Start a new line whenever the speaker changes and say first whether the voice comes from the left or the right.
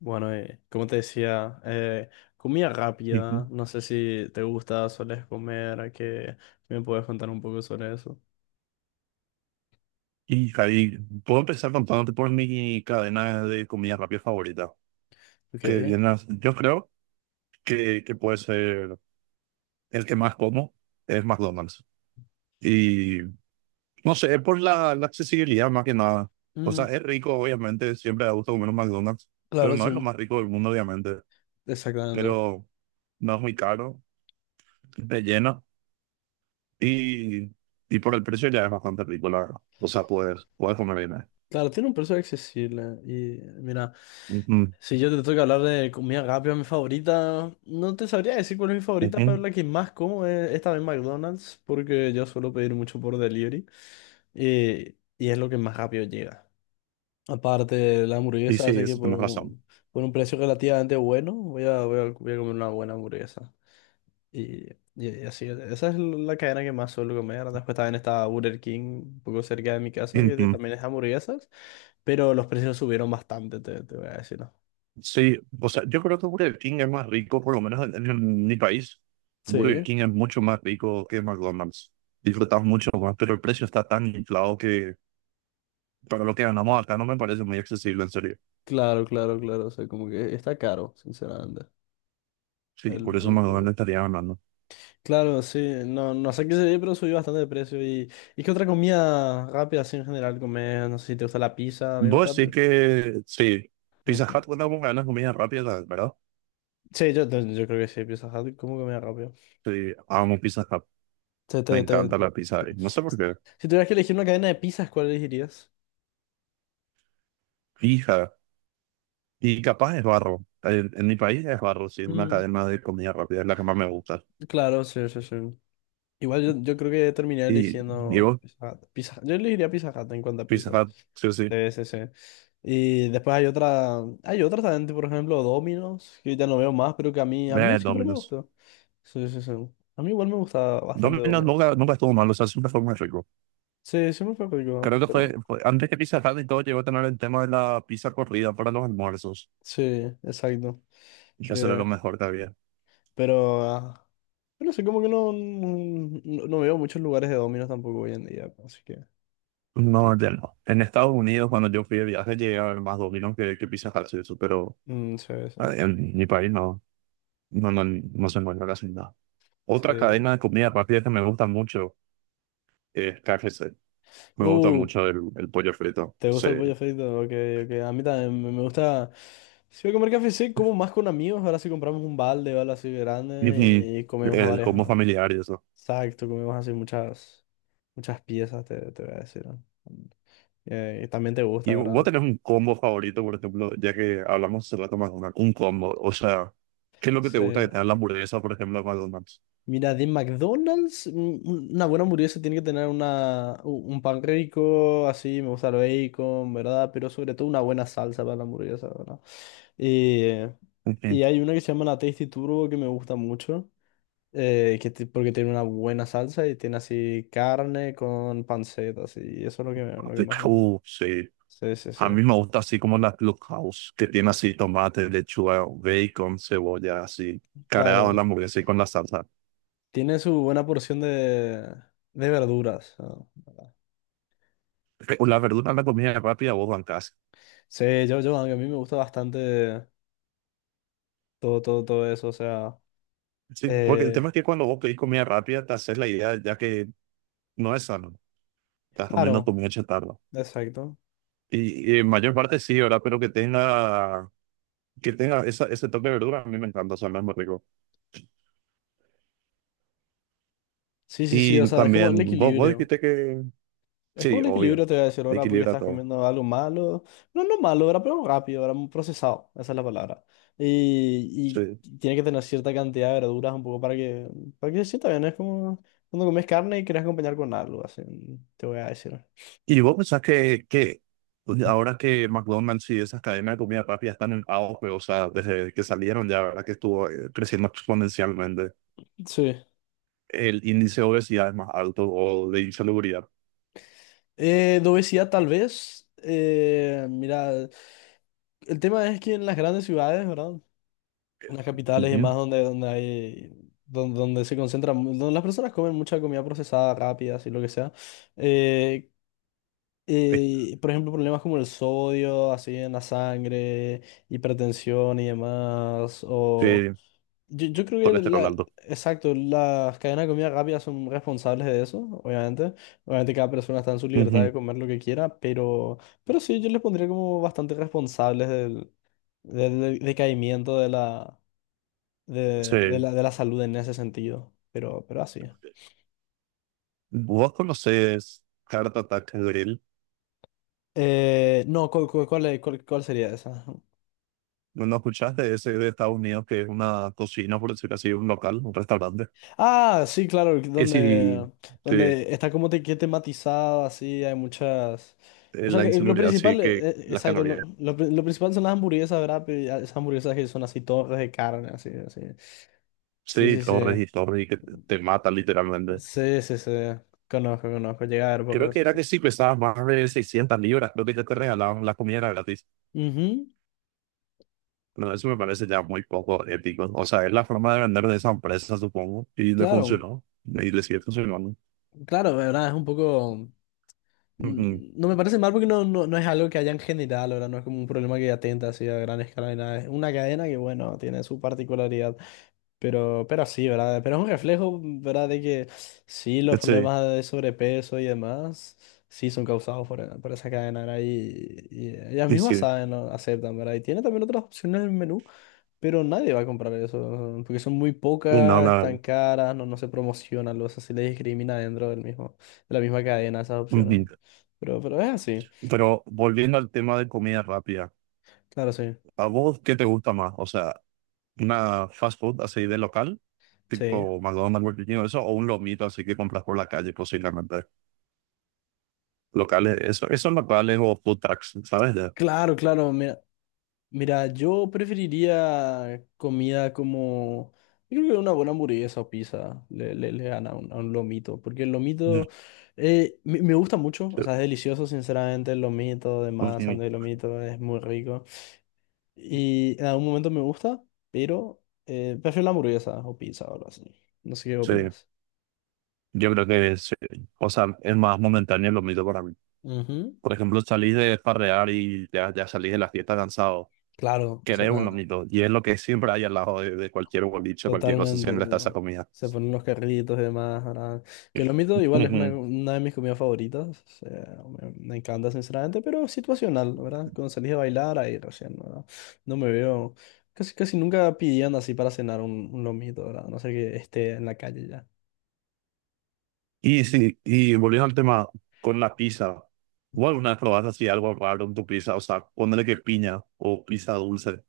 left: Bueno, como te decía, comida
right: Ujú.
left: rápida, no sé si te gusta, sueles comer, que me puedes contar un poco sobre eso.
right: Y Javi, puedo empezar contándote por mi cadena de comida rápida favorita.
left: Ok.
right: Yo creo que puede ser el que más como es McDonald's. Y no sé, es por la accesibilidad más que nada. O sea,
left: Mm,
right: es rico, obviamente, siempre da gusto comer un McDonald's, pero
left: claro,
right: no es lo
left: sí,
right: más rico del mundo, obviamente.
left: exactamente.
right: Pero no es muy caro, te llena y, y por el precio ya es bastante rico, la verdad. O sea, puedes comer bien ahí.
left: Claro, tiene un precio accesible y mira,
right: Ujú,
left: si yo te tengo que hablar de comida rápida, mi favorita, no te sabría decir cuál es mi favorita, pero
right: ujú.
left: la que más como es esta vez McDonald's, porque yo suelo pedir mucho por delivery y es lo que más rápido llega. Aparte, la
right: Y
left: hamburguesa,
right: sí,
left: hace que
right: eso tienes razón.
left: por un precio relativamente bueno, voy a comer una buena hamburguesa. Y, y así, esa es la cadena que más suelo comer. Después también está Burger King, un poco cerca de mi casa, también es hamburguesas, pero los precios subieron bastante, te voy a decir, ¿no?
right: Sí, o sea, yo creo que Burger King es más rico, por lo menos en mi país. Burger
left: Sí,
right: King es mucho más rico que McDonald's. Disfrutamos mucho más, pero el precio está tan inflado que para lo que ganamos acá no me parece muy accesible, en serio.
left: claro, claro, claro. O sea, como que está caro, sinceramente.
right: Sí, por eso
left: Burger.
right: McDonald's estaría ganando.
left: Claro, sí, no, no sé qué sería, pero subió bastante de precio. Y qué otra comida rápida así en general comer? No sé si te gusta la pizza, a mí me
right: Vos
left: gusta.
right: sí que, sí, Pizza
left: Ujú.
right: Hut, cuando vos ganas comida rápida, ¿verdad?
left: Sí, yo creo que sí, Pizza Hut, ¿cómo que me da rápido?
right: Sí, amo Pizza Hut.
left: Te-
right: Me
left: te- te-
right: encanta la pizza
left: te-
right: ahí. No sé por qué.
left: Si tuvieras que elegir una cadena de pizzas, ¿cuál elegirías?
right: Fija. Y capaz es barro. En mi país es barro, sí, una
left: Mm,
right: cadena de comida rápida es la que más me gusta.
left: claro, sí, sí, sí. Igual yo, yo creo que terminaría
right: Y
left: eligiendo
right: digo
left: Pizza Hut. Yo elegiría Pizza Hut en cuanto a
right: Pizza
left: pizza.
right: Hut, sí o sí.
left: Sí, sí, sí. Y después hay otra también, tipo, por ejemplo, Domino's, que ya no veo más, pero que a mí siempre me
right: Domino's.
left: gustó. Sí, sí, sí. A mí igual me gusta bastante
right: Domino's
left: Domino's.
right: nunca estuvo mal, o sea, siempre fue muy rico.
left: Sí, siempre fue rico,
right: Creo que
left: pero
right: antes que Pizza Hut y todo llegó a tener el tema de la pizza corrida para los almuerzos.
left: sí, exacto.
right: Y eso era lo
left: Que
right: mejor que había.
left: Pero, ah, yo no sé, como que no, no, no veo muchos lugares de dominos tampoco hoy en día, así que... que-
right: No, ya no. En Estados Unidos, cuando yo fui de viaje, llegué a ver más Domino's que Pizza Hut y eso, pero
left: mm, sí, sí,
right: en mi país no se encuentra casi nada. Otra
left: sí.
right: cadena de comida rápida que me gusta mucho es KFC. Me gusta
left: Uh,
right: mucho el pollo frito.
left: ¿Te
right: Sí.
left: gusta el pollo frito? Ok, ok. A mí también me gusta... Si voy a comer café, sí, como más con amigos. Ahora sí compramos un balde o algo así grande
right: Y
left: y comemos
right: el
left: varias...
right: combo familiar y eso.
left: exacto, comemos así muchas, muchas piezas, te voy a decir. ¿No? Y también te gusta,
right: Y vos
left: ¿verdad?
right: tenés un combo favorito, por ejemplo, ya que hablamos hace rato un combo. O sea, ¿qué es lo que te
left: Sí.
right: gusta de tener la hamburguesa, por ejemplo, de McDonald's?
left: Mira, de McDonald's, una buena hamburguesa tiene que tener una, un pan rico, así, me gusta el bacon, ¿verdad? Pero sobre todo una buena salsa para la hamburguesa, ¿verdad? Eh,
right: Ujú.
left: y hay una que se llama la Tasty Turbo que me gusta mucho, porque tiene una buena salsa y tiene así carne con panceta, así, y eso es lo que,
right: Ah,
left: lo que
right: de
left: más veo.
right: House, sí.
left: Sí, sí, sí.
right: A mí me gusta así como la Clubhouse, que tiene así tomate, lechuga, bacon, cebolla, así, cargado en
left: Claro,
right: la hamburguesa y con la salsa.
left: tiene su buena porción de verduras, ¿no?
right: O la verdura en la comida rápida, vos bancás.
left: Sí, a mí me gusta bastante. Todo, todo, todo eso, o sea,
right: Sí, porque el
left: eh,
right: tema es que cuando vos pedís comida rápida, te haces la idea ya que no es sano. Estás comiendo
left: claro,
right: comida chatarra.
left: exacto.
right: Y en mayor parte sí, ¿verdad? Pero que tenga esa, ese toque de verdura, a mí me encanta, o sea, no muy rico.
left: Sí, sí, sí, o
right: Y
left: sea, es como el
right: también, vos
left: equilibrio.
right: dijiste que,
left: Es como
right: sí,
left: el equilibrio,
right: obvio,
left: te voy a decir
right: te
left: ahora, porque
right: equilibra
left: estás
right: todo.
left: comiendo algo malo. No, no malo, ahora, pero rápido, ahora muy procesado, esa es la palabra.
right: Sí.
left: Y tiene que tener cierta cantidad de verduras un poco para que se sienta bien. ¿No? Es como cuando comes carne y quieres acompañar con algo, así, te voy a decir.
right: ¿Y vos pensás que ahora que McDonald's y esas cadenas de comida rápida están en auge, o sea, desde que salieron ya, ¿verdad? Que estuvo creciendo exponencialmente,
left: Sí.
right: el índice de obesidad es más alto o de insalubridad.
left: De obesidad, tal vez. Mira, el tema es que en las grandes ciudades, ¿verdad?
right: eh,
left: Unas capitales y más
right: Bien,
left: donde, donde hay, donde, donde las personas comen mucha comida procesada, rápida, así lo que sea. Eh,
right: eh,
left: por ejemplo, problemas como el sodio, así en la sangre, hipertensión y demás. O
right: eh,
left: yo creo que
right: colesterol
left: la,
right: alto.
left: Exacto, las cadenas de comida rápida son responsables de eso, obviamente. Obviamente cada persona está en su libertad
right: Ujú.
left: de comer lo que quiera, pero sí, yo les pondría como bastante responsables del del decaimiento
right: Sí.
left: de la salud en ese sentido, pero así.
right: ¿Vos conocés Heart Attack Grill?
left: No, ¿cuál, cuál, cuál- cuál sería esa?
right: ¿No, no escuchaste de ese de Estados Unidos que es una cocina, por decirlo así, un local, un restaurante?
left: Ah, sí, claro,
right: Es si
left: donde,
right: te,
left: donde está como te, que tematizado, así, hay muchas... O sea,
right: la
left: que lo
right: insalubridad, sí,
left: principal,
right: que las
left: exacto,
right: calorías.
left: lo principal son las hamburguesas, ¿verdad? Pero ya esas hamburguesas que son así, torres de carne, así, así. Sí,
right: Sí,
left: sí, sí.
right: torres y torres y que te matan literalmente.
left: Sí, sí, sí. Conozco, conozco. Llega a ver por
right: Creo
left: redes
right: que era que
left: sociales.
right: si pesabas más de 600 libras, creo que ya te regalaban la comida gratis.
left: Ujú.
right: No, eso me parece ya muy poco ético. O sea, es la forma de vender de esa empresa, supongo, y le
left: Claro,
right: funcionó. Y le sigue funcionando.
left: claro, ¿verdad? Es un poco.
right: Ujú.
left: Mm, No me parece mal porque no, no, no es algo que haya en general, ¿verdad? No es como un problema que atenta así a gran escala ni nada. Es una cadena que, bueno, tiene su particularidad, pero sí, ¿verdad? Pero es un reflejo, ¿verdad? De que sí, los
right: Sí,
left: problemas de sobrepeso y demás, sí son causados por esa cadena, ¿verdad? Y ellas
right: y
left: mismas
right: sí,
left: saben, ¿no? Aceptan, ¿verdad? Y tiene también otras opciones en el menú. Pero nadie va a comprar eso, ¿no? Porque son muy
right: no,
left: pocas,
right: la
left: están
right: verdad.
left: caras, no, no se promocionan, o sea, se les discrimina dentro del mismo, de la misma cadena esas opciones.
right: Ujú.
left: Pero es así,
right: Pero volviendo al tema de comida rápida.
left: claro, sí,
right: ¿A vos qué te gusta más? O sea, una fast food así de local,
left: sí.
right: tipo McDonald's, Burger King, o eso, o un lomito así que compras por la calle, posiblemente. Locales, eso, esos locales o food trucks, ¿sabes?
left: Claro, claro, mira, mira, yo preferiría comida como, yo creo que una buena hamburguesa o pizza le, le, le gana a un lomito, porque el lomito
right: De-
left: me gusta mucho, o sea, es delicioso, sinceramente, el lomito, de masa,
right: Sí,
left: de lomito, es muy rico. Y en algún momento me gusta, pero prefiero la hamburguesa o pizza o algo así. No sé qué
right: sí.
left: opinas.
right: Yo creo que sí. O sea, es más momentáneo el lomito para mí.
left: Ujú.
right: Por ejemplo, salís de farrear y ya salís de la fiesta cansado.
left: Claro,
right: Querés un
left: exactamente.
right: lomito, y es lo que siempre hay al lado de cualquier boliche, cualquier cosa,
left: Totalmente.
right: siempre está esa
left: ¿No?
right: comida.
left: Se ponen los carritos y demás. ¿Verdad? Que lo mito igual es una de mis comidas favoritas. O sea, me encanta, sinceramente, pero situacional, ¿verdad? Cuando salís a bailar, ahí recién, ¿verdad? No me veo. Casi, casi nunca pidiendo así para cenar un lomito, ¿verdad? A no sé que esté en la calle ya.
right: Y sí, y volviendo al tema con la pizza, ¿o alguna vez probaste así algo raro en tu pizza? O sea, ponerle que piña o pizza dulce.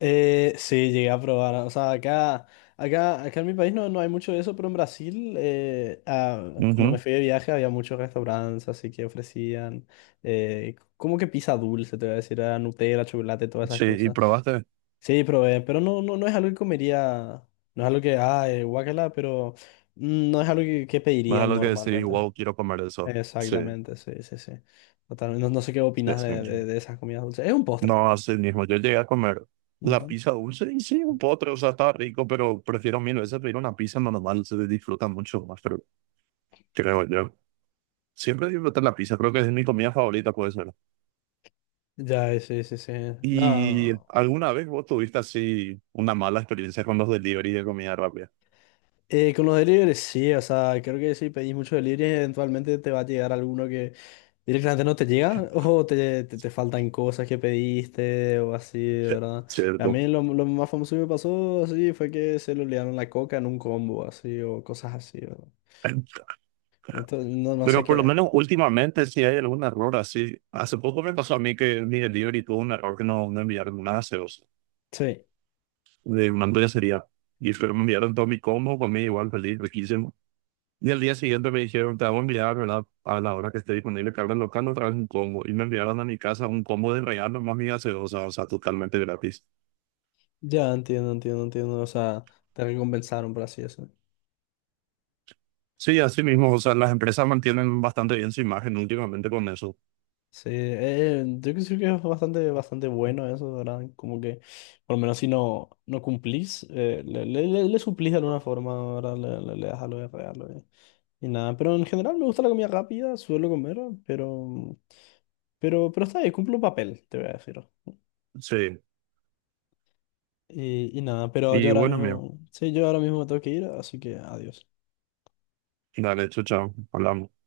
left: Sí, llegué a probar. O sea, acá, acá, acá en mi país no, no hay mucho de eso, pero en Brasil, cuando me
right: Ujú.
left: fui de viaje había muchos restaurantes así que ofrecían como que pizza dulce, te voy a decir, ah, Nutella, chocolate, todas esas
right: Sí, y
left: cosas.
right: probaste.
left: Sí, probé, pero no, no, no es algo que comería, no es algo que, guácala, pero mm, no es algo que
right: Más es
left: pedirían
right: algo que decir,
left: normalmente.
right: wow, quiero comer eso. Sí,
left: Exactamente, sí, sí, sí. Totalmente. No, no sé qué
right: sí,
left: opinas
right: sí.
left: de esas comidas dulces. Es un postre.
right: No, así mismo. Yo llegué a comer la pizza dulce y sí, un postre, o sea, estaba rico, pero prefiero mil veces pedir una pizza normal, se disfruta mucho más, pero creo yo. Siempre disfruté la pizza, creo que es mi comida favorita, pues.
left: Ya, sí, sí, sí.
right: ¿Y
left: No.
right: alguna vez vos tuviste así una mala experiencia con los delivery de comida rápida?
left: Con los deliveries, sí, o sea, creo que si pedís muchos deliveries, eventualmente te va a llegar alguno que directamente no te llega o te, te faltan cosas que pediste o así, ¿verdad? A
right: Cierto.
left: mí lo más famoso que me pasó así fue que se le olvidaron la coca en un combo, así, o cosas así, ¿verdad? Entonces, no, no sé
right: Pero por lo
left: qué.
right: menos últimamente si hay algún error así. Hace poco me pasó a mí que mi delivery tuvo un error que no enviaron nada gaseosa
left: Sí,
right: de una hamburguesería. Y pero me enviaron todo mi combo, comí igual feliz, riquísimo. Y al día siguiente me dijeron, te vamos a enviar, ¿verdad? A la hora que esté disponible carga local, otra vez un combo. Y me enviaron a mi casa un combo de regalo más mi gaseosa, o sea, totalmente gratis.
left: ya entiendo, entiendo, entiendo. O sea, te recompensaron por así eso.
right: Sí, así mismo, o sea, las empresas mantienen bastante bien su imagen últimamente con eso.
left: Sí, yo creo que es bastante, bastante bueno eso, ¿verdad? Como que, por lo menos si no, no cumplís, le suplís de alguna forma, ¿verdad? Le das algo de regalo y nada. Pero en general me gusta la comida rápida, suelo comer, pero, pero está bien, cumple un papel, te voy a decir.
right: Sí,
left: Y nada, pero yo
right: y
left: ahora
right: bueno, amigo,
left: mismo, sí, yo ahora mismo me tengo que ir, así que adiós.
right: dale, chao, chao, hablamos.